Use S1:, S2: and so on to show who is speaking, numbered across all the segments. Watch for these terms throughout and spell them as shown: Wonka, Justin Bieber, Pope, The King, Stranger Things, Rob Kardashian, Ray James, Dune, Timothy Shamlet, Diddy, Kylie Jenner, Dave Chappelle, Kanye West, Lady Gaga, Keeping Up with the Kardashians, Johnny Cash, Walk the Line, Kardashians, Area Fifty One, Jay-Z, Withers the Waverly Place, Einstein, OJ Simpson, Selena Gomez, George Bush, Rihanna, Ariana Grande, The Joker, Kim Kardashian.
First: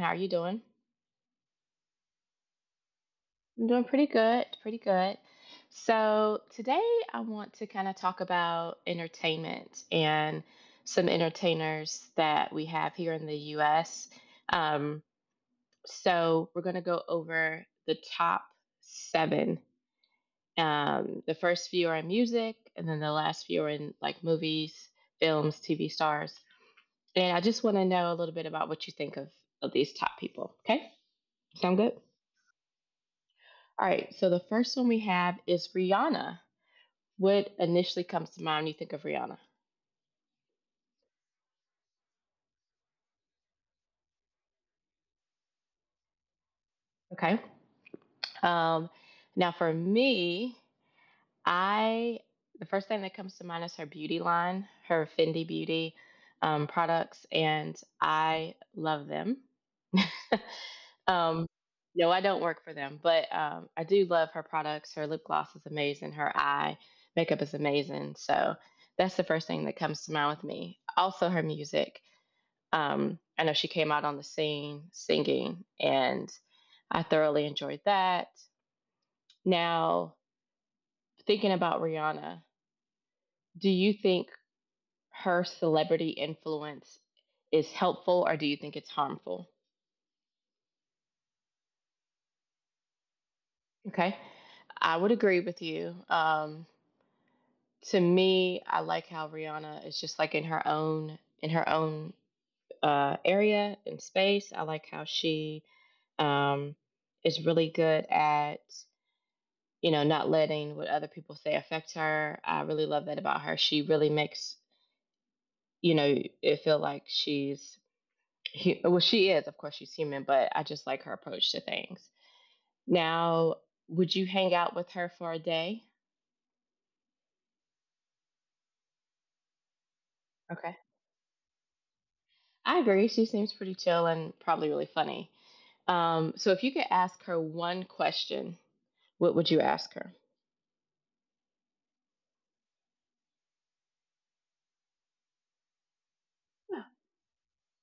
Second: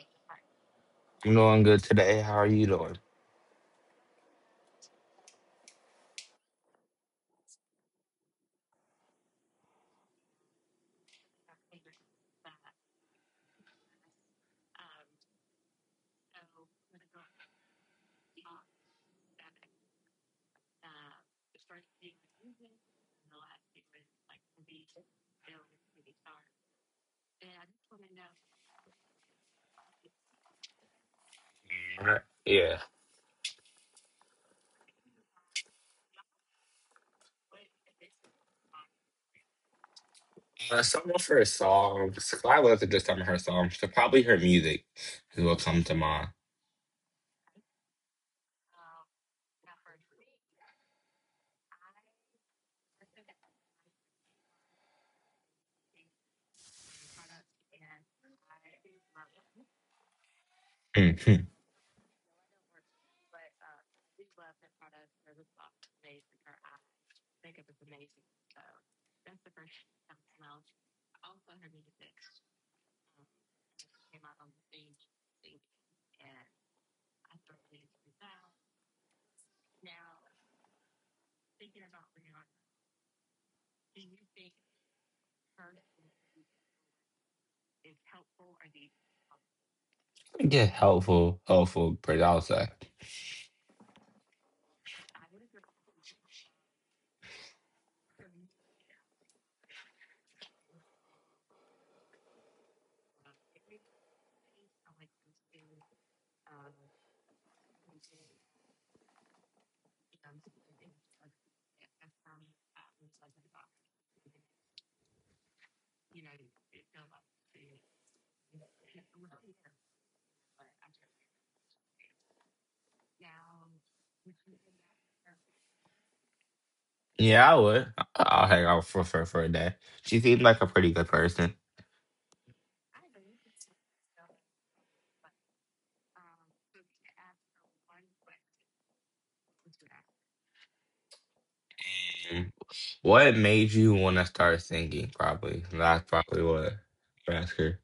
S1: how are you doing?
S2: I'm doing good today. How are you doing?
S1: I'm doing pretty good. So today I want to talk about entertainment and some entertainers that we have here in the U.S. Um, so we're going to go over the top seven. The first few are in music, and then the last few are in movies, films, TV stars. And I just want to know a little bit about what you think of these top people. Okay? Sound good?
S2: Alright. Yeah.
S1: All right. So the first one we have is Rihanna. What initially comes to mind when you think of Rihanna?
S2: Some of her songs, I love to just some of her songs, so probably her music is what comes to mind.
S1: Okay. Um, now, for me, I the first thing that comes to mind is her beauty line, her Fendi Beauty products, and I love them.
S2: Hmm.
S1: um, no, I don't work for them, but I do love her products. Her lip gloss is amazing. Her eye makeup is amazing. So that's the first thing that comes to mind with me. Also, her music. I know she came out on the scene singing, and I thoroughly enjoyed that. Now, thinking about Rihanna, do you think her celebrity influence is helpful, or do you think it's harmful?
S2: Yeah, helpful, helpful, pretty, I would say.
S1: Okay. I would agree with you. To me, I like how Rihanna is just like in her own area and space. I like how she um, is really good at you know not letting what other people say affect her. I really love that about her. She really makes you know it feel like well, she is, of course, she's human, but I just like her approach to things. Now, would you hang out with her for a day?
S2: Yeah, I would. I'll hang out with her for a day. She seemed like a
S1: Okay.
S2: pretty good person.
S1: I agree. She seems pretty chill and probably really funny. So if you could ask her one question, what would you ask her?
S2: Mm. What made you want to start singing, probably? That's probably what
S1: Yeah,
S2: I ask her.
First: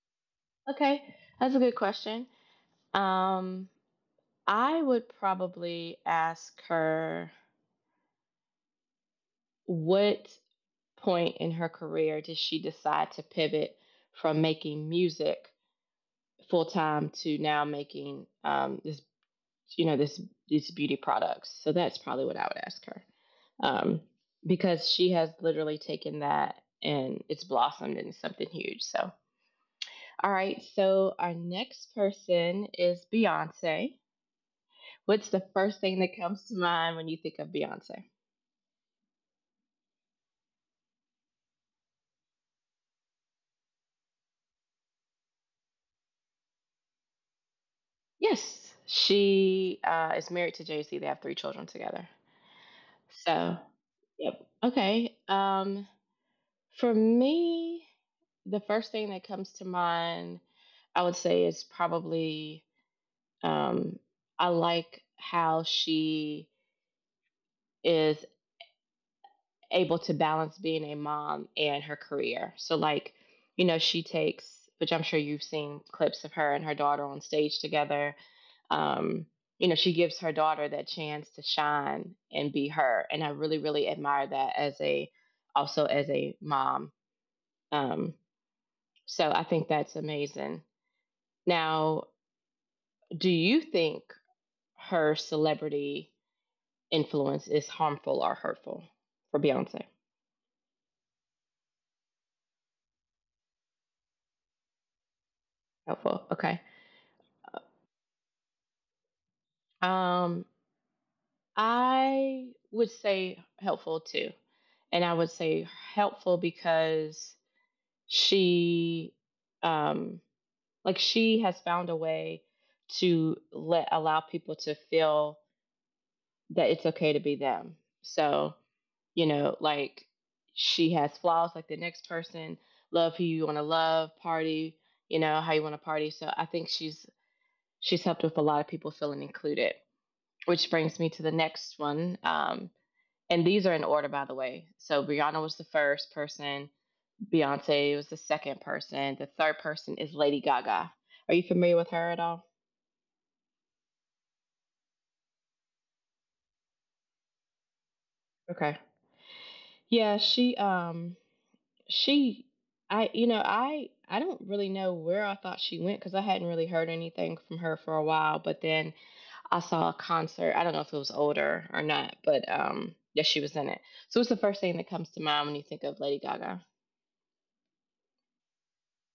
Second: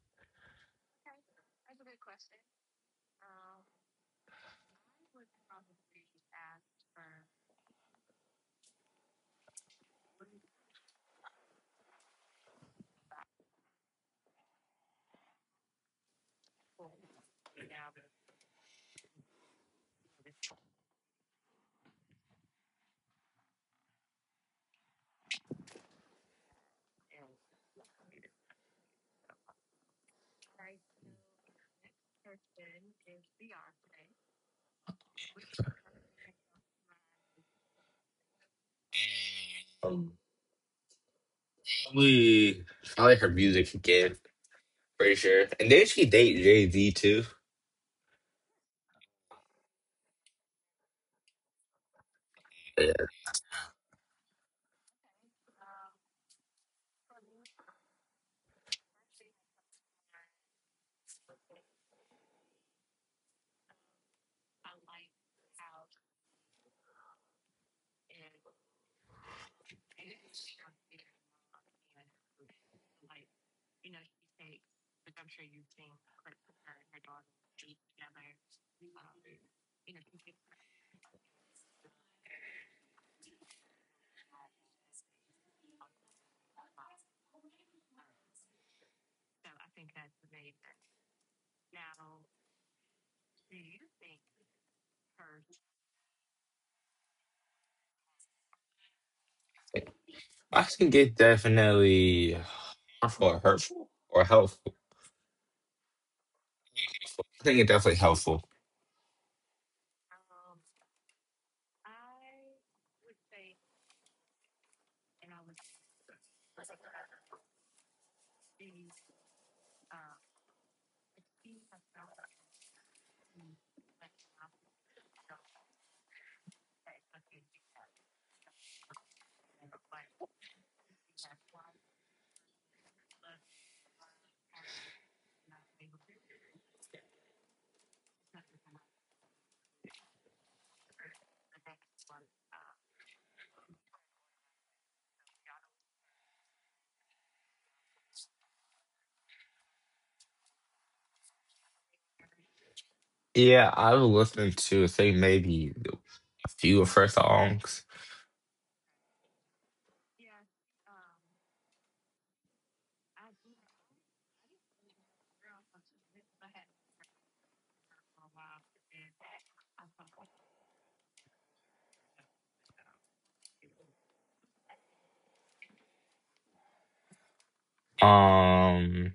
S1: okay, that's a good question. Um, I would probably ask her what point in her career did she decide to pivot from making music full time to now making this this these beauty products. So that's probably what I would ask her, um, because she has literally taken that and it's blossomed into something huge. So all right, so our next person is Beyonce. What's the first thing that comes to mind when you think of Beyonce?
S2: Um, probably, probably her music again, pretty sure. And did she date Jay Z too?
S1: Yes, she is married to Jay-Z. They have three children together. So yep. Okay. For me, the first thing that comes to mind, I would say, is probably, um, I like how she is able to balance being a mom and her career. So, like, you know, which I'm sure you've seen clips of her and her daughter on stage together. Um, you know, she gives her daughter that chance to shine and be her. And I really, really admire that as a, also as a mom. Um, So I think that's amazing. Now, do you think her celebrity influence is harmful or hurtful for Beyonce?
S2: I think it definitely harmful or hurtful or helpful.
S1: Helpful. Okay.
S2: I think it definitely helpful.
S1: Um, I would say helpful too. And I would say helpful because she um like she has found a way to let allow people to feel that it's okay to be them. So you know like she has flaws like the next person. Love who you want to love, party you know how you want to party. So I think she's helped with a lot of people feeling included, which brings me to the next one. And these are in order, by the way. So Rihanna was the first person, Beyonce was the second person, the third person is Lady Gaga. Are you familiar with her at all?
S2: Yeah, I was listening to I think maybe a few of her songs.
S1: Okay, yeah, she I don't really know where I thought she went because I hadn't really heard anything from her for a while, but then I saw a concert. I don't know if it was older or not, but yes, she was in it. So it's the first thing that comes to mind when you think of Lady Gaga.
S2: Um,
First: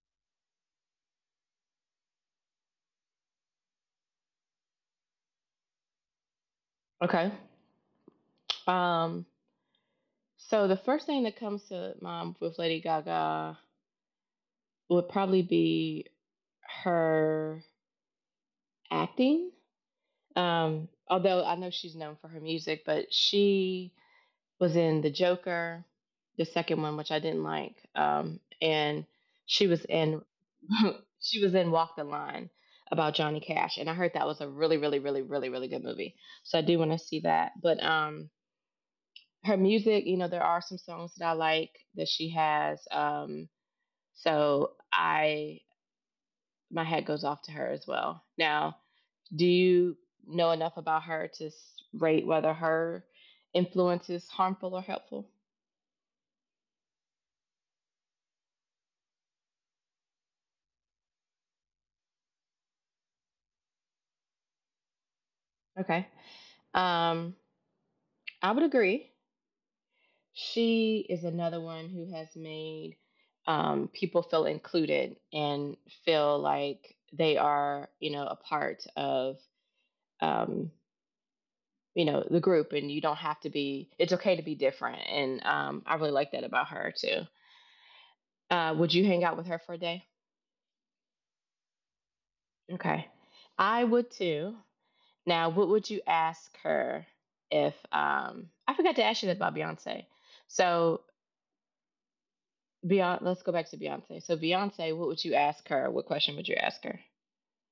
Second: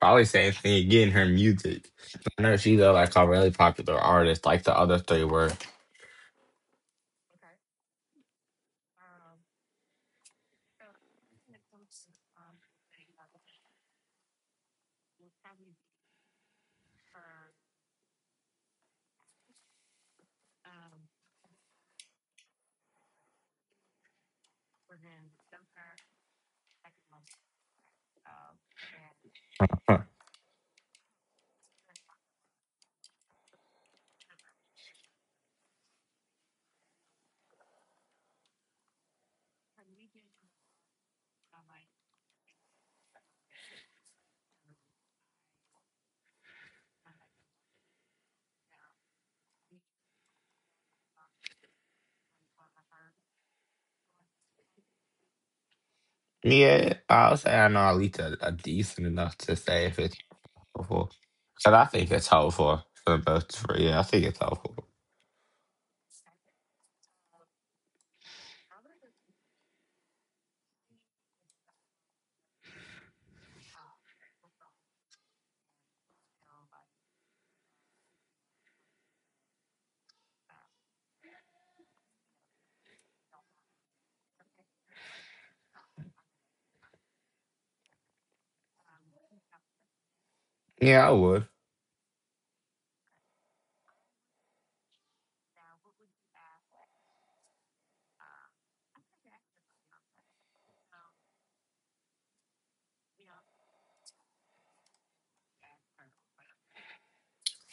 S2: Probably same thing again. Her music. I know she's like a really popular artist, like the other three were.
S1: Okay. Um so the first thing that comes to mind with Lady Gaga would probably be her acting. Although I know she's known for her music, but she was in The Joker, the second one, which I didn't like. And she was in she was in Walk the Line about Johnny Cash, and I heard that was a really, really, really, really, really good movie. So I do want to see that. But her music, you know, there are some songs that I like that she has. So I my hat goes off to her as well. Now, do you know enough about her to rate whether her influence is harmful or helpful?
S2: Yeah, I'll say I know at least a decent enough to say if it's helpful. Cause I think it's helpful for both. For, yeah, I think it's helpful.
S1: Okay. Um, I would agree. She is another one who has made people feel included and feel like they are, you know, a part of, um, you know, the group, and you don't have to be. It's okay to be different, and I really like that about her too. Would you hang out with her for a day?
S2: Yeah, I would.
S1: Okay, I would too. Now, what would you ask her if I forgot to ask you this about Beyonce? So Beyonce, let's go back to Beyonce. So Beyonce, what would you ask her? What question would you ask her?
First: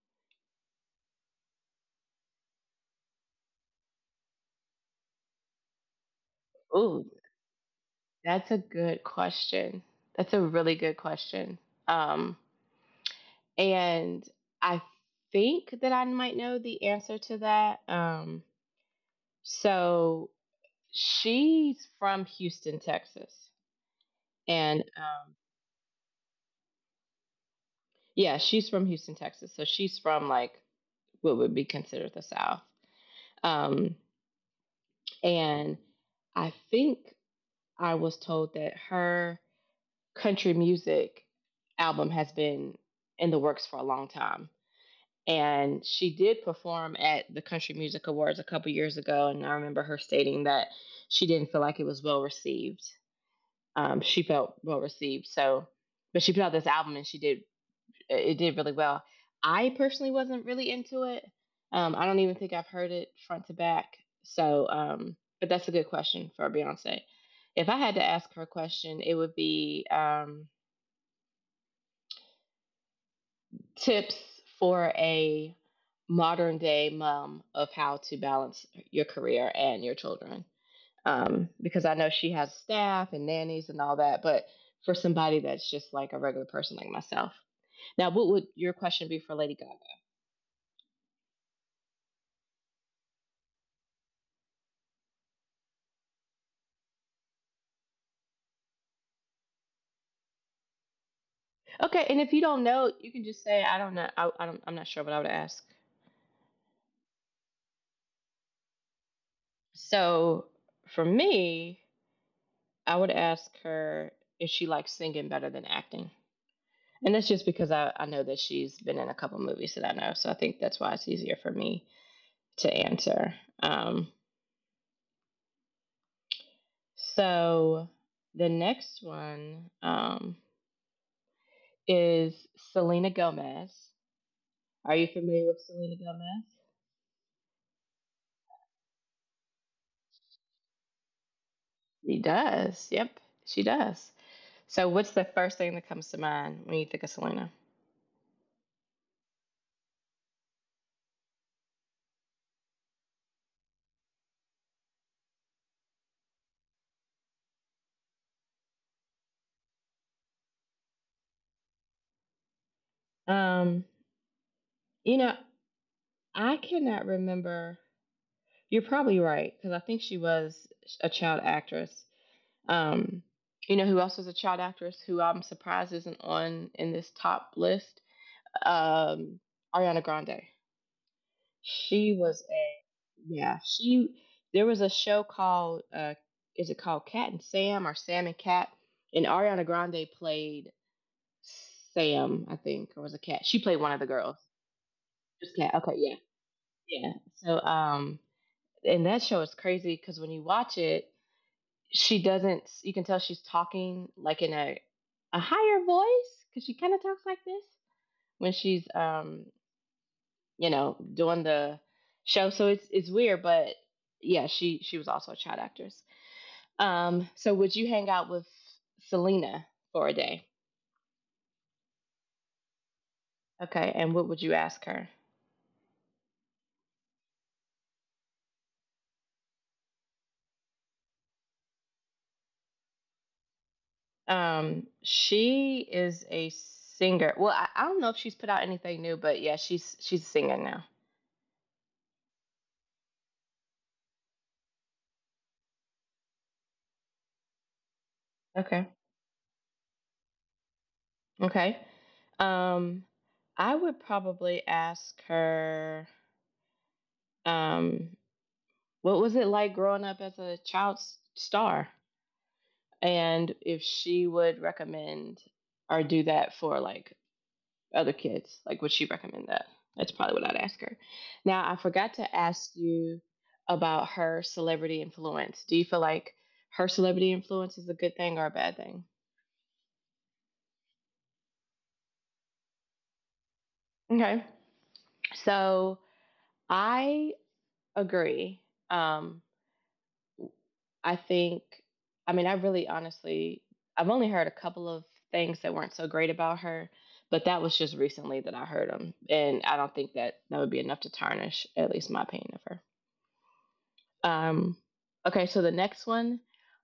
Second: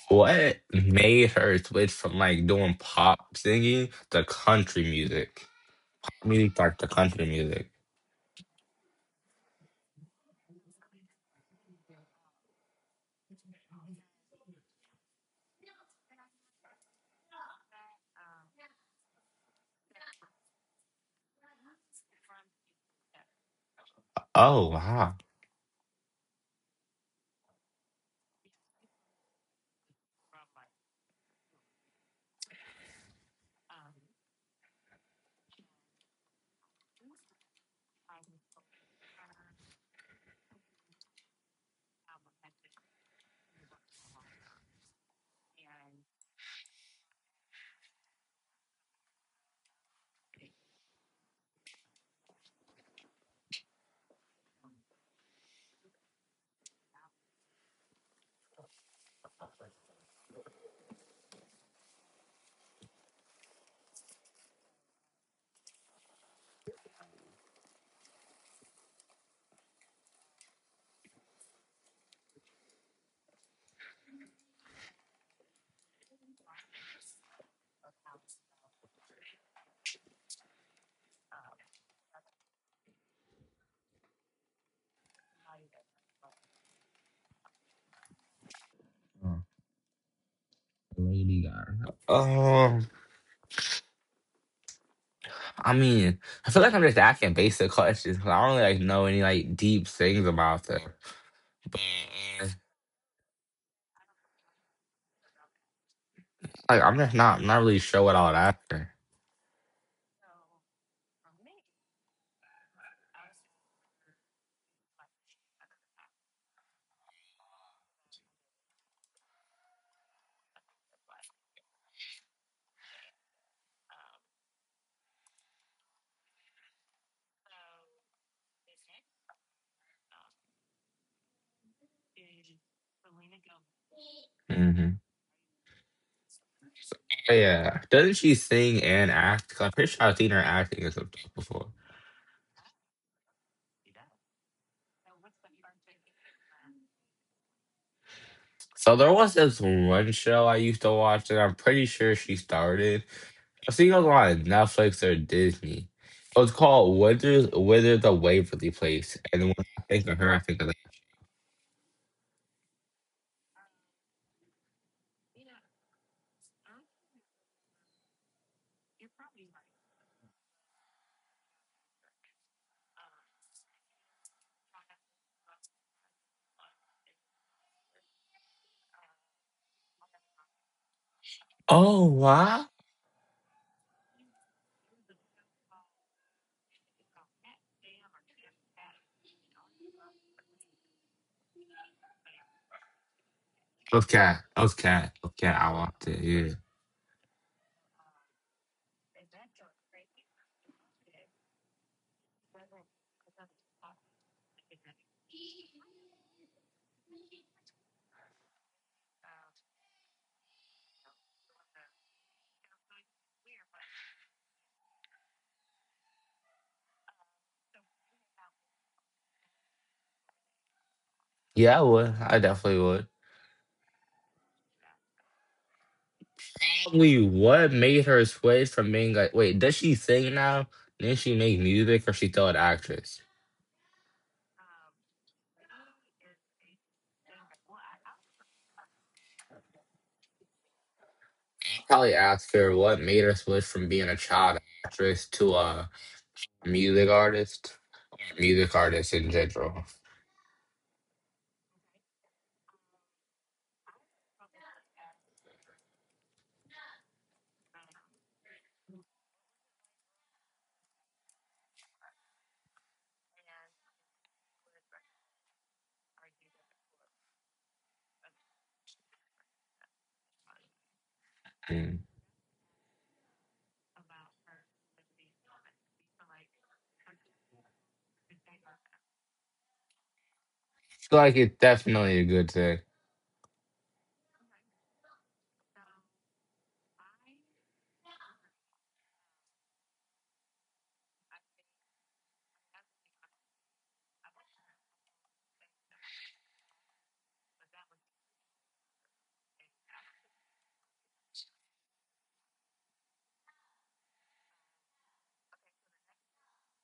S2: What made her switch from like doing pop singing to country music? Really like the
S1: Ooh,
S2: country music.
S1: that's a good question. That's a really good question. Um, and I think that I might know the answer to that. So she's from Houston, Texas,
S2: Oh
S1: and
S2: wow.
S1: yeah, she's from Houston, Texas. So she's from like what would be considered the South. Um, and I think I was told that her country music album has been in the works for a long time. And she did perform at the Country Music Awards a couple years ago. And I remember her stating that she didn't feel like it was well received. She felt well received. So, but she put out this album and it did really well. I personally wasn't really into it. I don't even think I've heard it front to back. So, but that's a good question for Beyonce. If I had to ask her a question, it would be, tips for a modern day mom of how to balance your career and your children. Because I know she has staff and nannies and all that, but for somebody that's just like a regular person like myself. Now, what would your question be for
S2: Oh,
S1: Lady Gaga?
S2: Lady Gaga. I mean, I feel like I'm just asking basic questions because I don't really, like, know any like deep things about them.
S1: Okay, and if you
S2: But
S1: don't know, you can just say, I don't know. I'm not sure what I would ask.
S2: like, I'm not really sure what all that.
S1: So for me, I would ask her if she likes singing better than acting. And that's just because I know that she's been in a couple movies that I know. So I think that's why it's easier for me to answer. Um, so the next one is Selena Gomez.
S2: Mm-hmm.
S1: Are you familiar with Selena Gomez?
S2: Yeah, doesn't she sing and act? 'Cause I'm pretty sure I've seen her acting or something before.
S1: She does. Yep, she does. So what's the first thing that comes to mind when you think of Selena?
S2: So there was this one show I used to watch, and I'm pretty sure she started. I think it was on Netflix or Disney. It was called Withers the Waverly Place. And when I think of her, I think of that.
S1: Um, you know, I cannot remember. You're probably right because I think she was a child actress. Um, you know who else is a child actress who I'm surprised isn't on in this top list? Um, Ariana Grande.
S2: Oh
S1: She was
S2: wow.
S1: a yeah. She There was a show called is it called Cat and Sam or Sam and Cat? And Ariana Grande played Sam, I think, or was a Cat. She played one of the
S2: Okay.
S1: girls.
S2: Okay. Okay.
S1: Just
S2: I
S1: Cat. Okay,
S2: watched
S1: yeah,
S2: it, yeah.
S1: yeah. So and that show is crazy because when you watch it, she doesn't. You can tell she's talking like in a higher voice because she kind of talks like this when she's you know doing the show. So it's weird, but yeah, she was also a child actress. So would you hang out with Selena for a day?
S2: Yeah, I would. I definitely would.
S1: Okay, and what would you ask her?
S2: Probably what made her switch from being like, wait, does she sing now? Did she make music or she still an actress?
S1: She is a singer. Well, I don't know if she's put out anything new, but yeah, she's singing now.
S2: I'd probably ask her what made her switch from being a child actress to a music artist, music
S1: Okay,
S2: artist in general.
S1: okay. um I would probably ask her, um what was it like growing up as a star? And if she would recommend or do that for like other kids, like would she recommend that? That's probably what I'd ask her. Now, I
S2: Mm.
S1: forgot to ask you about her celebrity influence. Do you feel like her celebrity influence is a good thing or a bad thing?
S2: Feel like it's definitely a good thing.
S1: Okay. So I agree. Um, I think, I mean, I really honestly, I've only heard a couple of things that weren't so great about her, but that was just recently that I heard them. And I don't think that that would be enough to tarnish at least my opinion of her. Um, okay, so the next one,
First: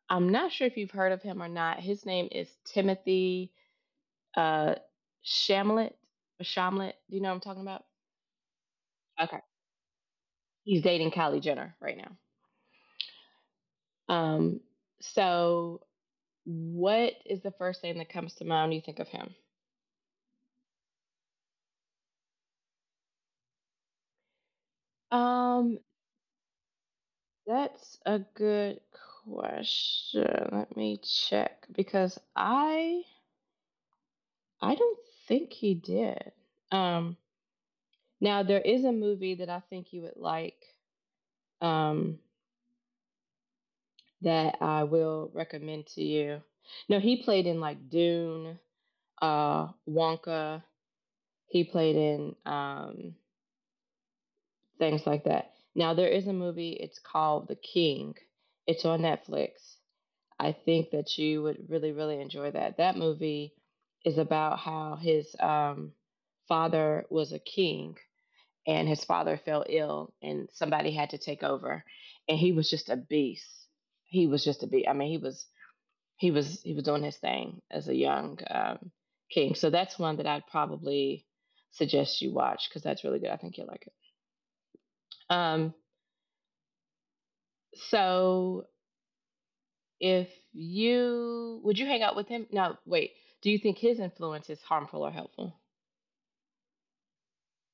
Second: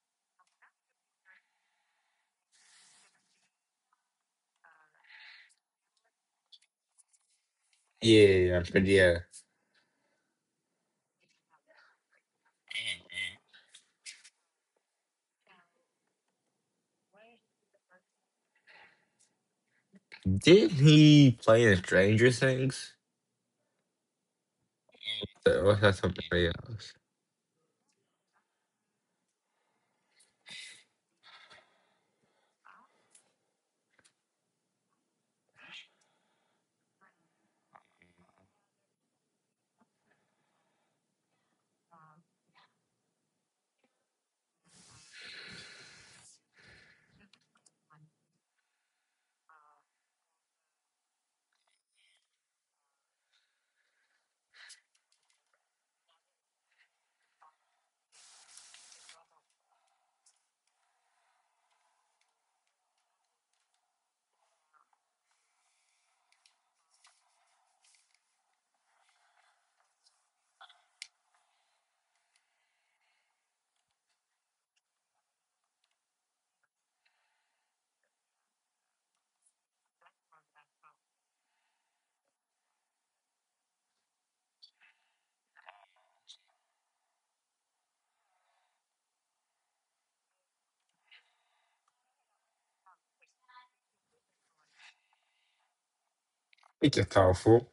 S1: I'm not sure if you've heard of him or not. His name is Timothy uh, Shamlet. Shamlet, do you know what I'm talking about?
S2: Yeah, I'm pretty yeah.
S1: Okay, he's dating Kylie Jenner right now. Um, so, what is the first thing that comes to mind when you think of him?
S2: Did he play in Stranger Things? Or
S1: Um,
S2: was that somebody else?
S1: that's a good question. Let me check because I don't think he did. Um, now there is a movie that I think you would like. Um, that I will recommend to you. No, he played in like Dune, Wonka. He played in things like that. Now there is a movie. It's called The King. It's on Netflix. I think that you would really, really enjoy that. That movie is about how his father was a king and his father fell ill and somebody had to take over. And he was just a beast. He was just a beast. I mean, he was he was doing his thing as a young king. So that's one that I'd probably suggest you watch because that's really good. I think you'll like it. Um, so If you would you hang out with him? No, wait. Do you think his influence is harmful or helpful?
S2: It's a thoughtful.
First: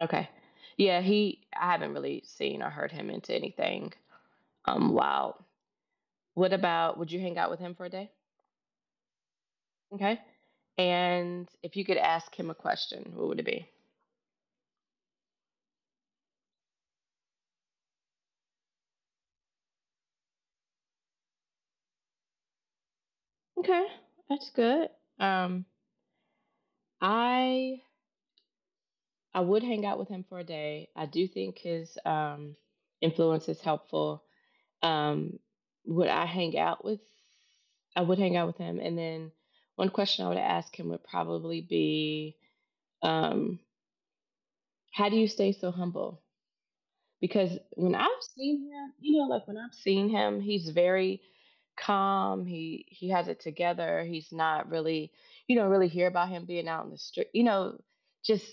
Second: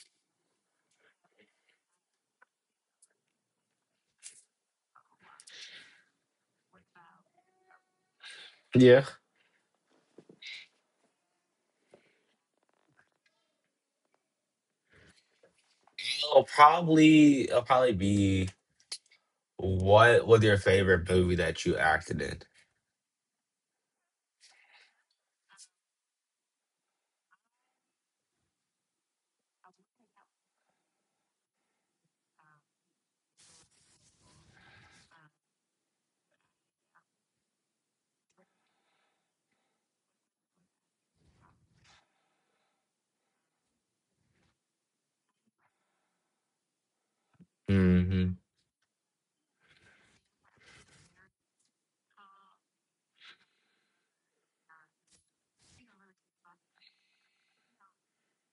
S1: Okay. Yeah, he I haven't really seen or heard him into anything wild. What about would you hang out with him for a day?
S2: Yeah.
S1: Okay. And if you could ask him a question, what would it be?
S2: I will probably be what was your favorite movie that you acted in?
S1: Okay. That's good. Um I I would hang out with him for a day. I do think his influence is helpful. Um, would I hang out with? I would hang out with him. And then one question I would ask him would probably be, um, "How do you stay so humble?" Because when I've
S2: Mm-hmm.
S1: seen him, you know, like when I've seen him, he's very calm. He has it together. He's not really, you don't really hear about him being out in the street. You know, just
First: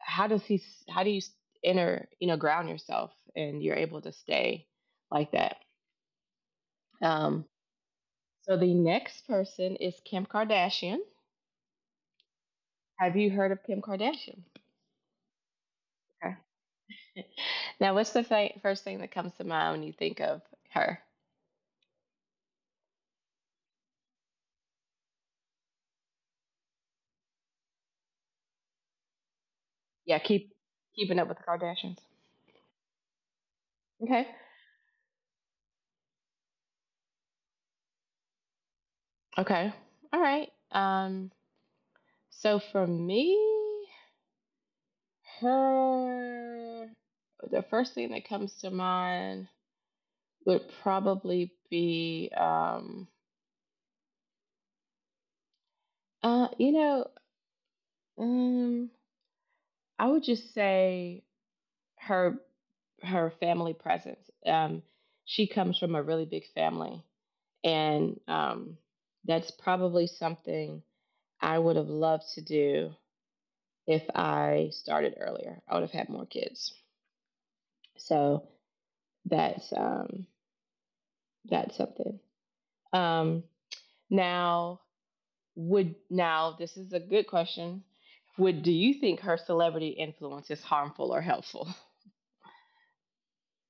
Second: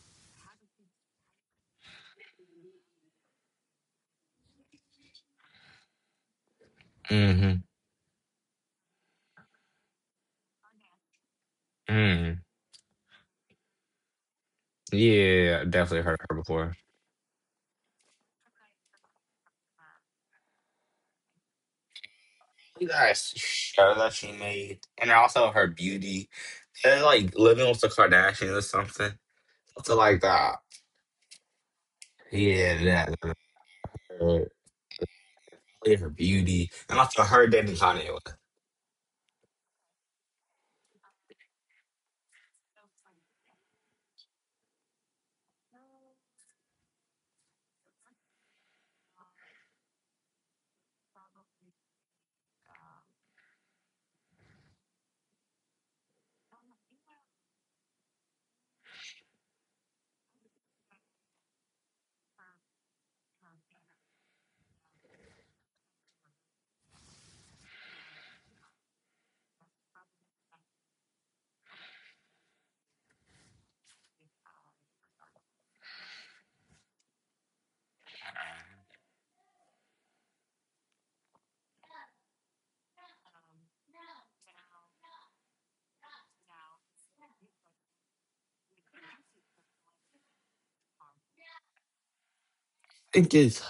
S1: how does he? How do you enter? You know, ground yourself and you're able to stay like that? Um,
S2: Mm-hmm.
S1: The next person is Kim Kardashian.
S2: Mm.
S1: Have you heard of Kim Kardashian?
S2: Yeah, I definitely heard her
S1: Okay.
S2: before.
S1: Now, what's the first thing that comes to mind when you think of her?
S2: Yes, show that she made, and also her beauty. And like living with the Kardashians or something. Something
S1: Yeah,
S2: like that.
S1: keeping up with the Kardashians.
S2: Yeah, that
S1: Okay.
S2: her, her beauty. And also her dating Kanye West. I
S1: Okay. All right. So for me, her the first thing that comes to mind would probably be uh you know um I would just say her her family presence. She comes from a really big family, and that's probably something I would have loved to do if I started earlier. I would have had more kids. So that's um, that's something. Um, now would now this is a good question. Would do you think her celebrity influence is harmful or helpful?
S2: think it's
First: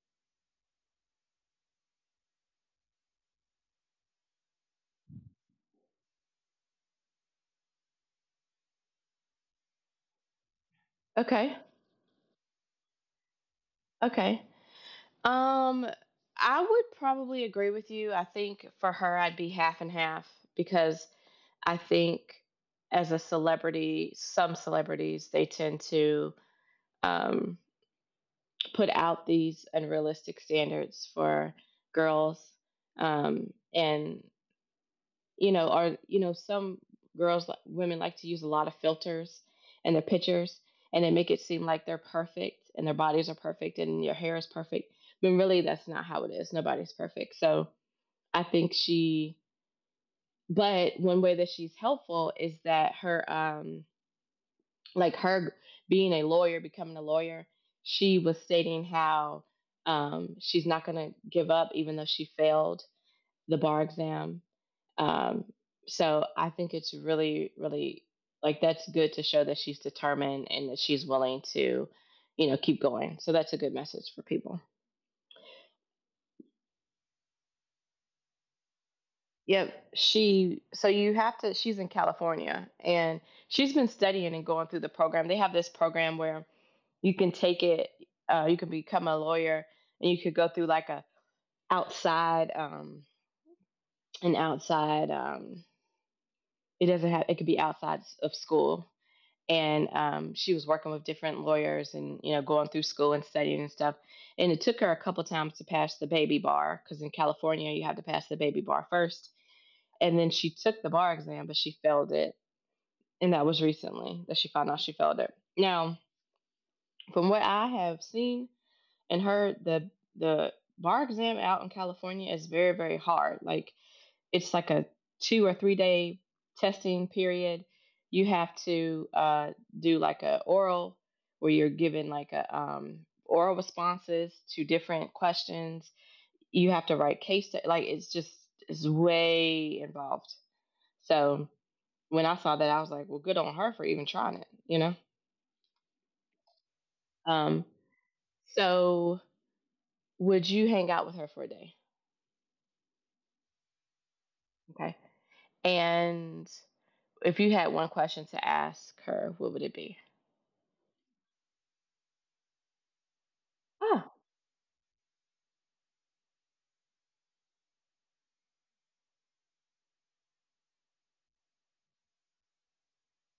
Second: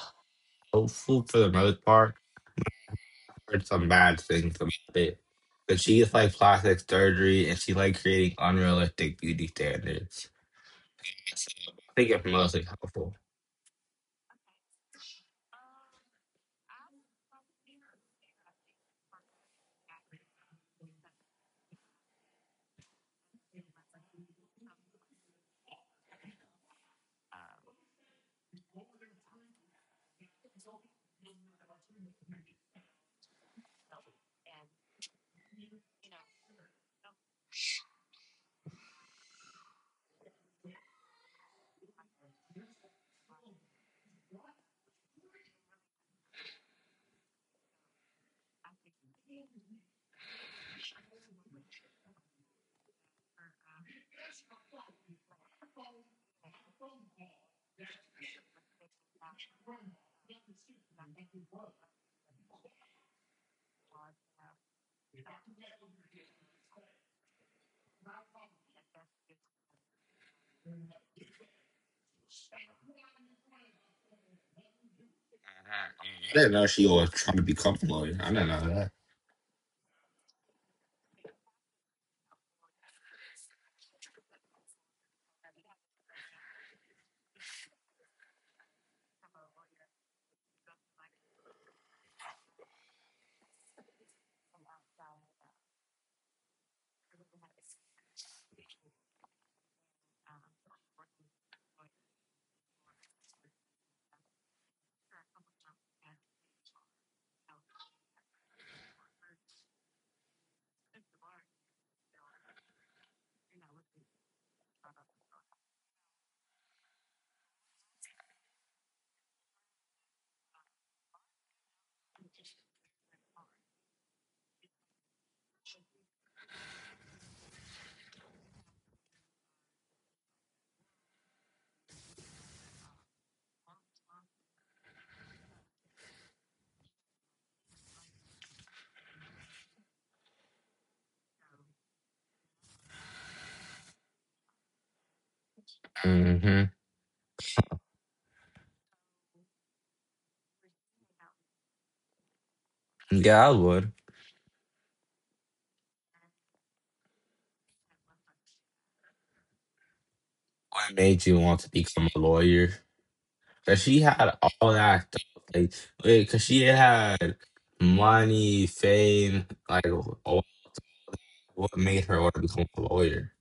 S2: hopeful for the most part. I heard some bad things about it. But she gets like plastic surgery and she like creating unrealistic beauty standards.
S1: Okay.
S2: I think it's mostly helpful.
S1: Okay. Um, I would probably agree with you. I think for her, I'd be half and half because I think as a celebrity, some celebrities they tend to um, put out these unrealistic standards for girls, and you know, or you know, some girls, women like to use a lot of filters in their pictures, and they make it seem like they're perfect and their bodies are perfect and your hair is perfect. But really, that's not how it is. Nobody's perfect. So I think she, but one way that she's helpful is that her, like her being a lawyer, becoming a lawyer, she was stating how she's not going to give up even though she failed the bar exam um, so I think it's really, really like that's good to show that she's determined and that she's willing to, you know, keep going. So that's a good message for people.
S2: I didn't know she was trying to become a lawyer. I didn't know that.
S1: Yep. She, so you have to, she's in California and she's been studying and going through the program. They have this program where you can take it, you can become a lawyer and you could go through like a outside, an outside, it doesn't have, it could be outside of school and she was working with different lawyers and you know going through school and studying and stuff and it took her a couple times to pass the baby bar because in California you have to pass the baby bar first and then she took the bar exam but she failed it and that was recently that she found out she failed it now from what I have seen and heard the bar exam out in California is very very hard like it's like a 2 or 3 day testing period. You have to do like a oral where you're given like a oral responses to different questions. You have to write case like it's way involved. So when I saw that, I was like, well, good on her for even trying it, you know.
S2: Hmm.
S1: Um, so would you hang out with her for a day?
S2: Yeah, I would.
S1: Okay, and if you had one question to ask her, what would it be?
S2: What made you want to become a lawyer? Cause she
S1: Oh,
S2: had all that stuff, like, wait, cause she had money, fame, like, wh- what made her want to become a lawyer?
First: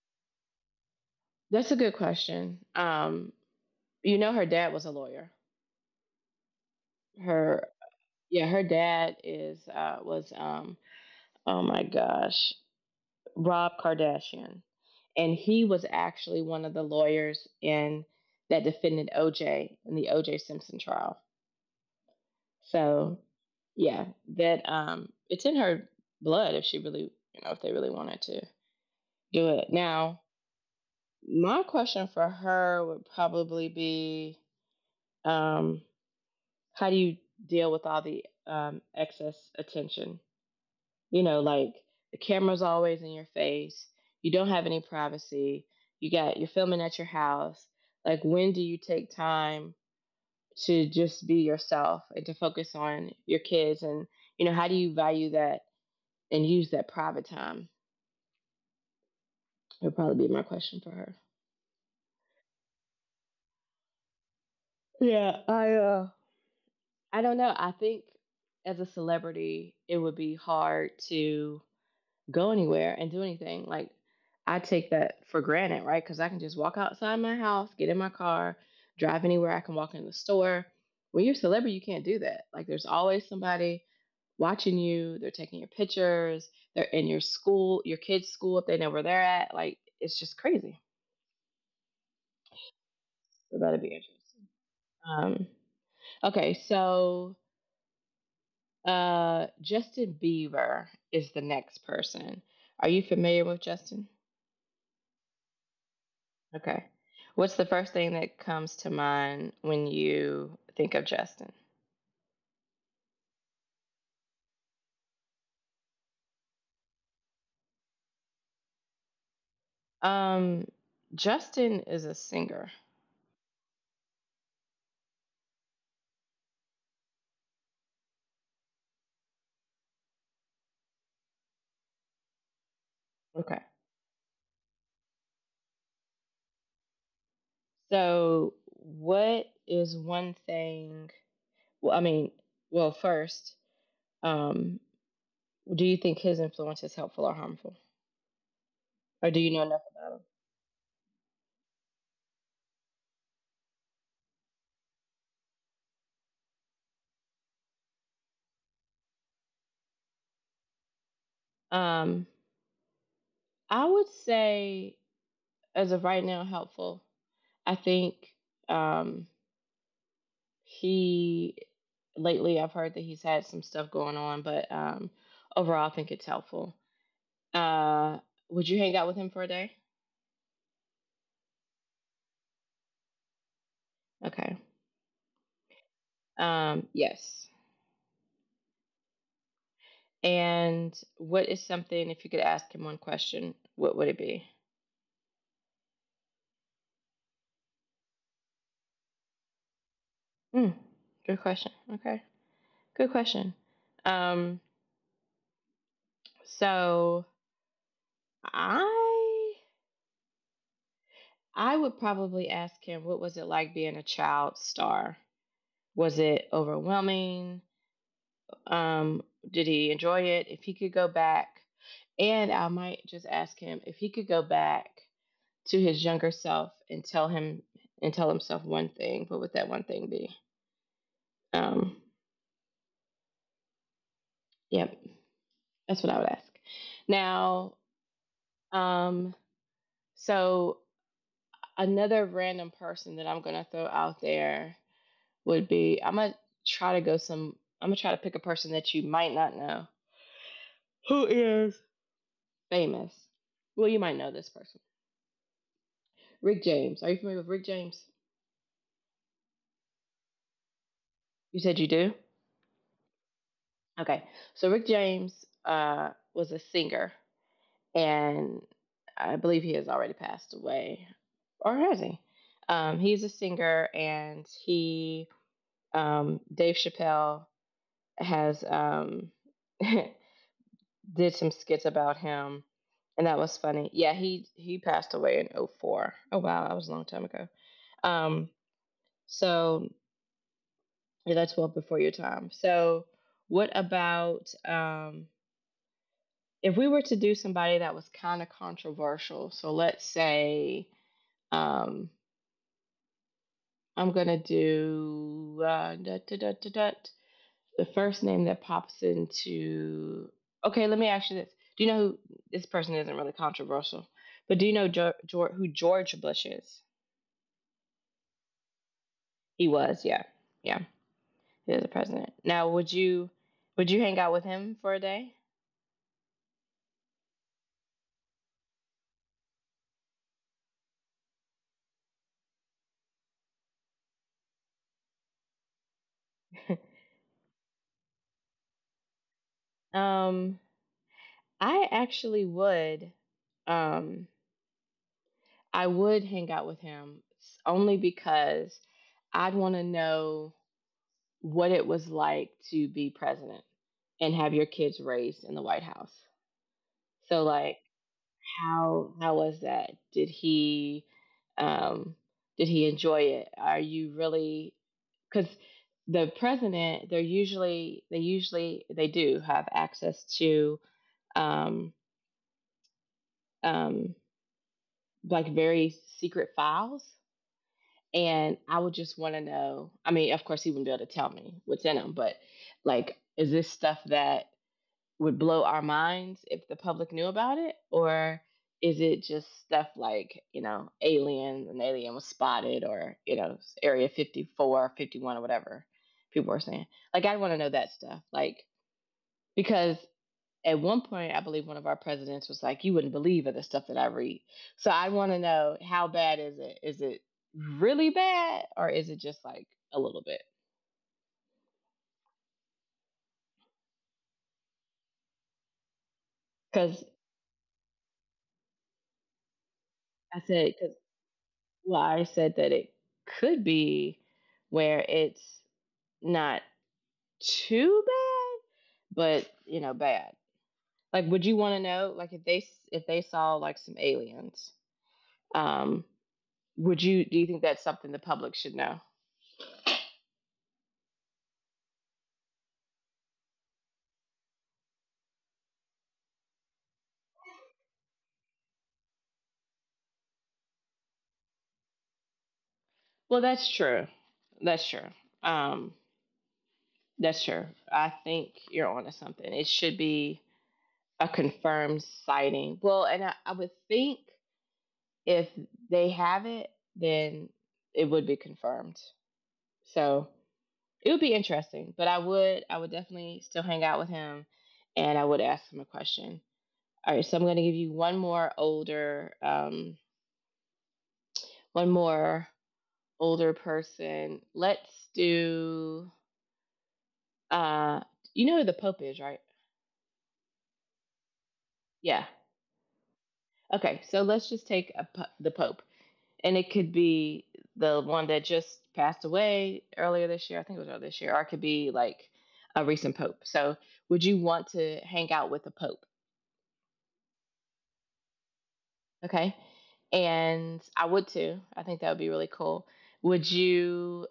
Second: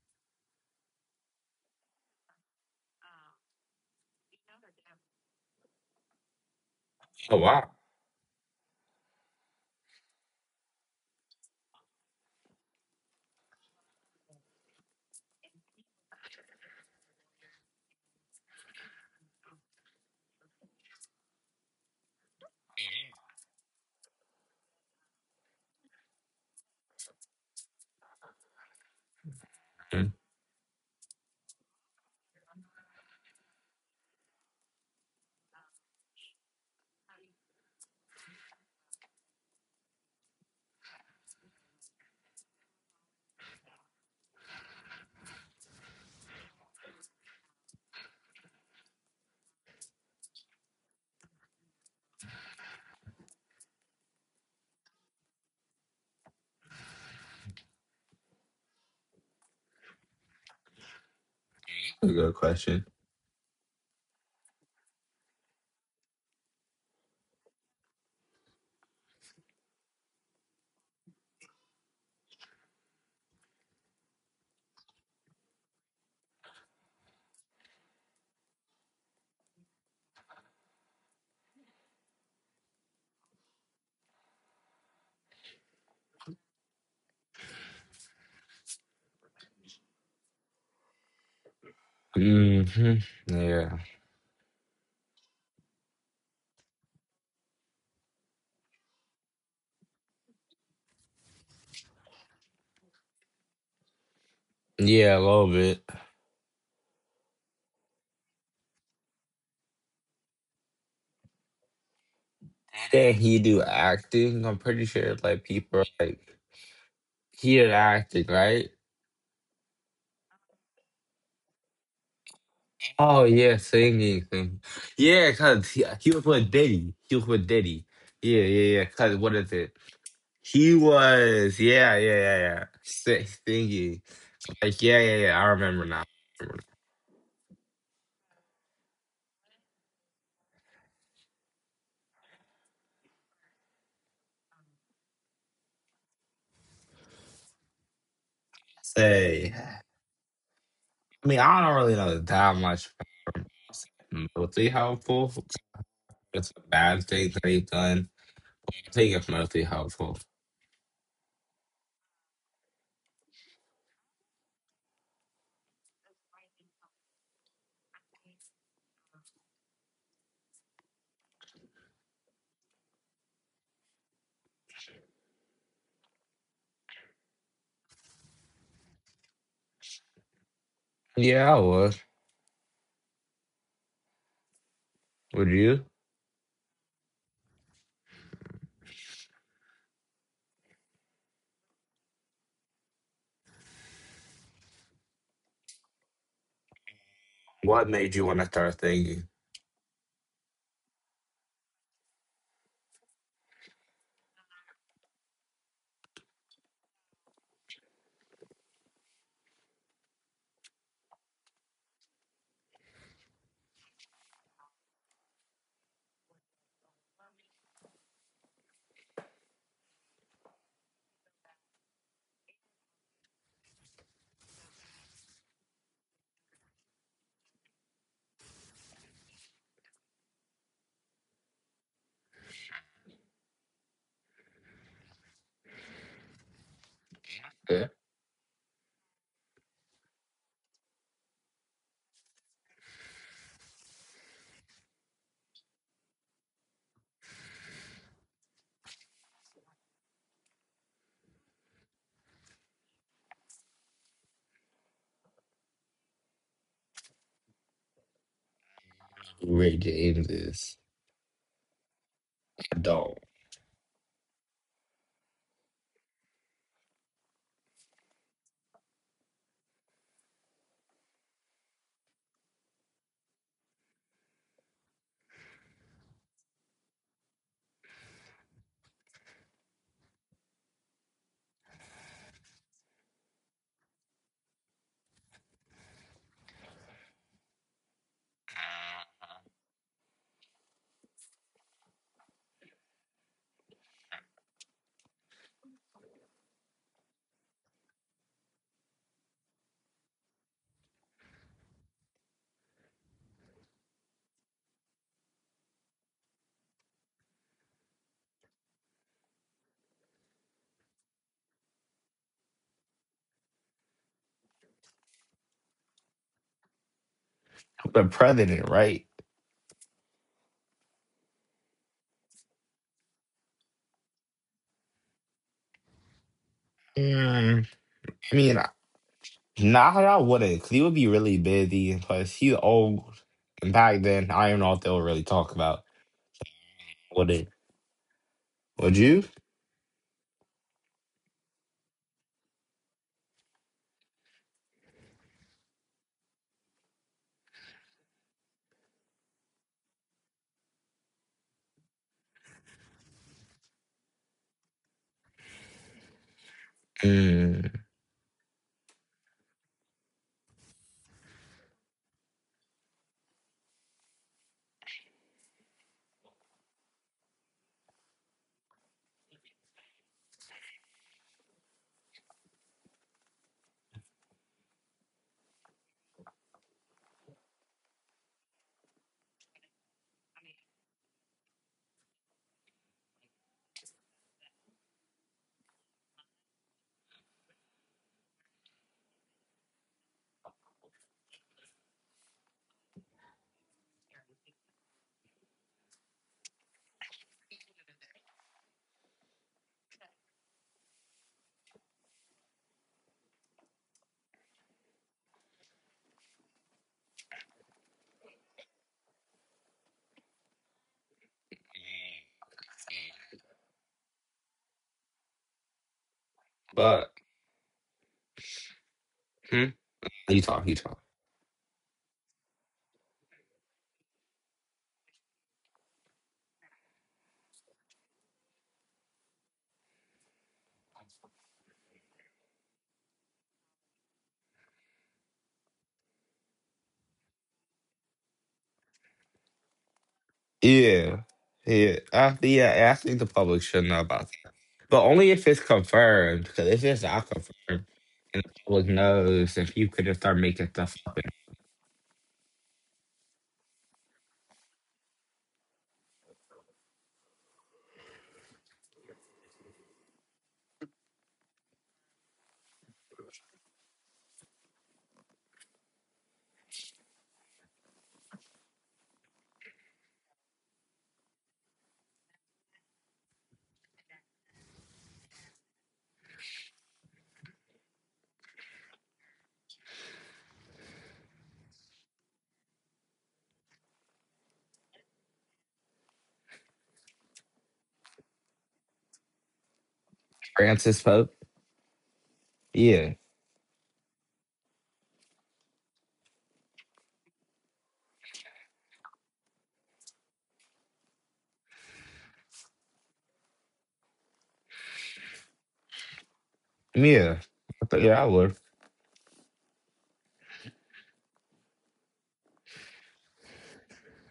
S1: that's a good question. You know, her dad was a lawyer.
S2: Oh
S1: Her,
S2: wow.
S1: yeah, her dad is was oh my gosh, Rob Kardashian, and he was actually one of the lawyers in that defended OJ in the OJ Simpson trial. So, yeah, that it's in her blood if she really, you know, if they really wanted to do it.
S2: Mm,
S1: Now, my question for her would probably be. Um, how do you deal with all the excess attention? You know, like the camera's always in your face. You don't have any privacy. You got you're filming at your house. Like, when do you take time to just be yourself and to focus on your kids? And you know, how do you value that and use that private time? It'll probably be my question for her.
S2: that's a good question.
S1: Yeah, I don't know. I think as a celebrity, it would be hard to go anywhere and do anything. Like I take that for granted, right? Because I can just walk outside my house, get in my car, drive anywhere. I can walk in the store. When you're a celebrity, you can't do that. Like there's always somebody watching you. They're taking your pictures. They're in your school, your kids' school if they know where they're at. Like it's just crazy.
S2: Hmm.
S1: So
S2: Yeah,
S1: that'd be interesting. Um, okay, so Justin Bieber is the next person. Are you familiar with Justin?
S2: yeah, a little bit.
S1: Okay. What's the first thing that comes to mind when you think of Justin?
S2: Then he do acting. I'm pretty sure like people are like he did acting, right?
S1: Um, Justin is a singer.
S2: Oh yeah, singing, singing. Yeah, cause he was with Diddy. He was with Diddy. Yeah, yeah, yeah. Cause what is it? He was, yeah, yeah, yeah, yeah. Sick
S1: Okay.
S2: thingy. Like, yeah, yeah, yeah. I remember now. I remember now.
S1: So, what is one thing? Well, I mean, well, first, um, do you think his influence is helpful or harmful? Or do you
S2: Say,
S1: know enough about
S2: I mean, I don't really know that much about saying mostly helpful. It's a bad thing that he's done. I think it's mostly helpful.
S1: him? I would say, as of right now, helpful. I think um, he lately I've heard that he's had some stuff going on, but overall I think it's helpful. Uh, would you hang out with him for a day?
S2: Yeah, I would.
S1: Okay.
S2: Would you?
S1: Yes. And what is something if you could ask him one question, what would it be?
S2: What made you want to start thinking?
S1: Mm, good question. Okay. Good question. Um, so I I would probably ask him what was it like being a child star? Was it overwhelming? Um, did he enjoy it? If he could go back, and I might just ask him if he could go back to his younger self and tell him and tell himself one thing, what would that one thing be? Um, yep, yeah, that's what I would ask. Now,
S2: Yeah.
S1: um, so another random person that I'm gonna throw out there would be I'm gonna try to go some I'm gonna try to pick a person that you might not know who is famous. Well, you might know this person Rick James. Are you familiar with Rick James?
S2: Ray James is
S1: You said you do?
S2: adult.
S1: Okay. So Rick James was a singer, and I believe he has already passed away. Or has he? He's a singer, and he, Dave Chappelle, has did some skits about him, and that was funny. Yeah, he passed away in '04. Oh wow, that was a long time ago. Um, so Yeah, that's well before your time. So, what about if we were to do somebody that was kind of controversial? So, let's say um, I'm going to do dut, dut, dut, dut, dut. The first name that pops into. Okay, let me ask you this. Do you know who this person isn't really controversial, but do you know who George Bush is?
S2: The president, right?
S1: He was, yeah, yeah, he was the president. Now, would you hang out with him for a day?
S2: Mm, I mean, nah, I wouldn't, 'cause he would be really busy. Plus, he's old. And back then, I don't know if they'll really talk about. Would it? Would you?
S1: Um, I actually would. Um, I would hang out with him only because I'd want to know what it was like to be president and have your kids raised in the White House. So,
S2: Mm.
S1: like, how was that? Um, did he enjoy it? Are you really, because the president they're usually they do have access to um, um, like very secret files. And I would just want to know. I mean, of course, he wouldn't be able to tell me what's in them, but like, is this stuff that would blow our minds if the public knew about it? Or is it just stuff like, an alien was spotted, or, Area 54, 51, or whatever people were saying? Like, I want to know that stuff. Like, because at one point, I believe one of our presidents was like, "You wouldn't believe it, the stuff that I read." So I want to know, how bad is it? Is it really bad, or is it just like a little bit? Because
S2: But hmm?
S1: I said,
S2: You
S1: cause,
S2: talk.
S1: well, I said that it could be where it's not too bad, but bad. Like, would you want to know? Like, if they saw like some aliens, um, would you? Do you think that's something the public should know?
S2: Yeah, yeah. Yeah, I think the public should know about that, but only if it's confirmed. Because if it's not confirmed, and the public knows, if you could just start making stuff up. And
S1: Well, that's true. That's true. Um, That's true. I think you're onto something. It should be a confirmed sighting. Well, and I would think if they have it, then it would be confirmed. So it would be interesting. But I would definitely still hang out with him, and I would ask him a question. All right, so I'm going to give you one more older person. Let's do. Uh, you know who the Pope is, right?
S2: Francis Pope.
S1: Yeah.
S2: Yeah,
S1: Okay, so let's just take a, the Pope, and it could be the one that just passed away earlier this year. I think it was earlier this year, or it could be like a recent Pope. So, would you want to hang out with the Pope?
S2: yeah. Yeah, I would.
S1: Okay, and I would too. I think that would be really cool. Would you?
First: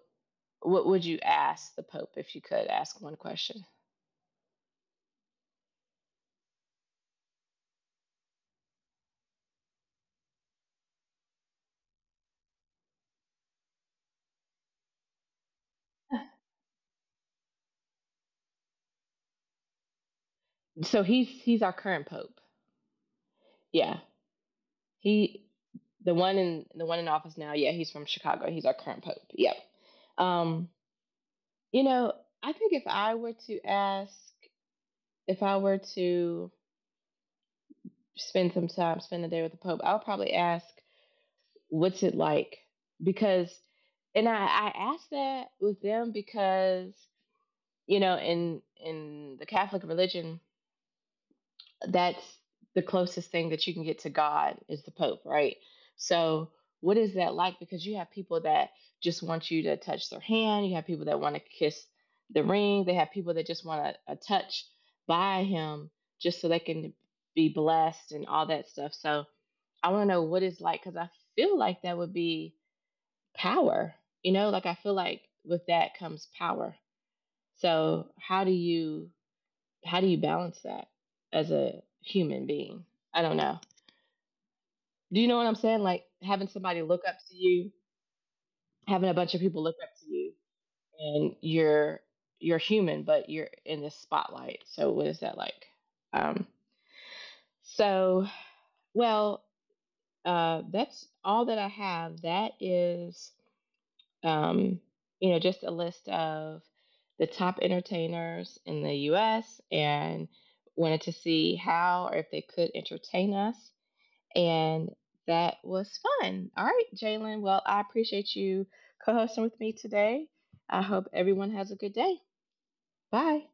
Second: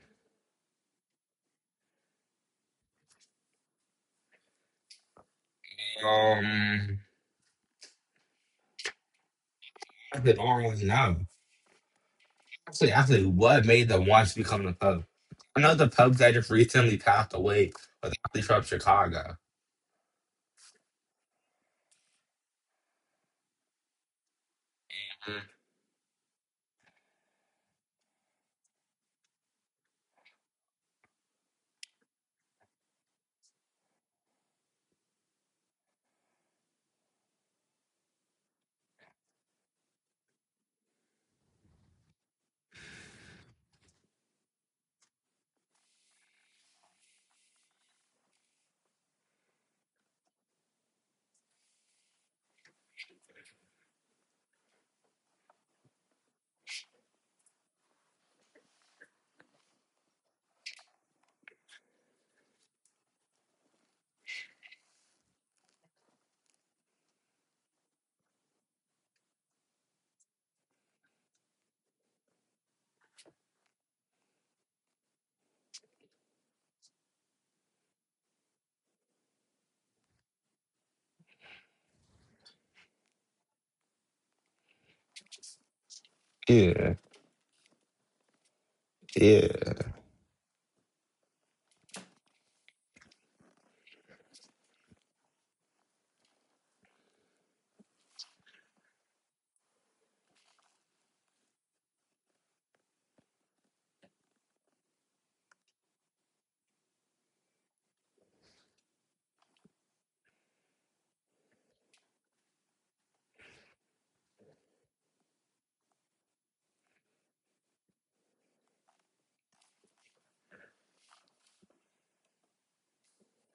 S1: What would you ask the Pope if you could ask one question?
S2: Um, I could always know. Actually, what made the Watch become the Pope? I know the Pope that just recently passed away was actually from Chicago.
S1: So he's our current Pope. Yeah, he
S2: Mhm.
S1: the one in office now. Yeah, he's from Chicago. He's our current Pope. Yep. Um, You know, I think if I were to ask, if I were to spend some time, spend the day with the Pope, I would probably ask, what's it like? Because, and I asked that with them because, you know, in the Catholic religion, that's the closest thing that you can get to God is the Pope, right? So, what is that like? Because you have people that just want you to touch their hand, you have people that want to kiss the ring, they have people that just want a touch by him just so they can be blessed and all that stuff. So, I want to know what it's like because I feel like that would be power, you know, like I feel like with that comes power. So, how do you balance that as a human being? I don't know. Do you know what I'm saying? Like having somebody
S2: Yeah,
S1: look up to you, having a bunch of people look
S2: yeah.
S1: up to you, and you're human, but you're in this spotlight. So what is that like? Um, so well, that's all that I have. That is, um, just a list of the top entertainers in the U.S. and wanted to see how or if they could entertain us. And that was fun. All right, Jalen. Well, I appreciate you co hosting with me today. I hope everyone has a good day. Bye.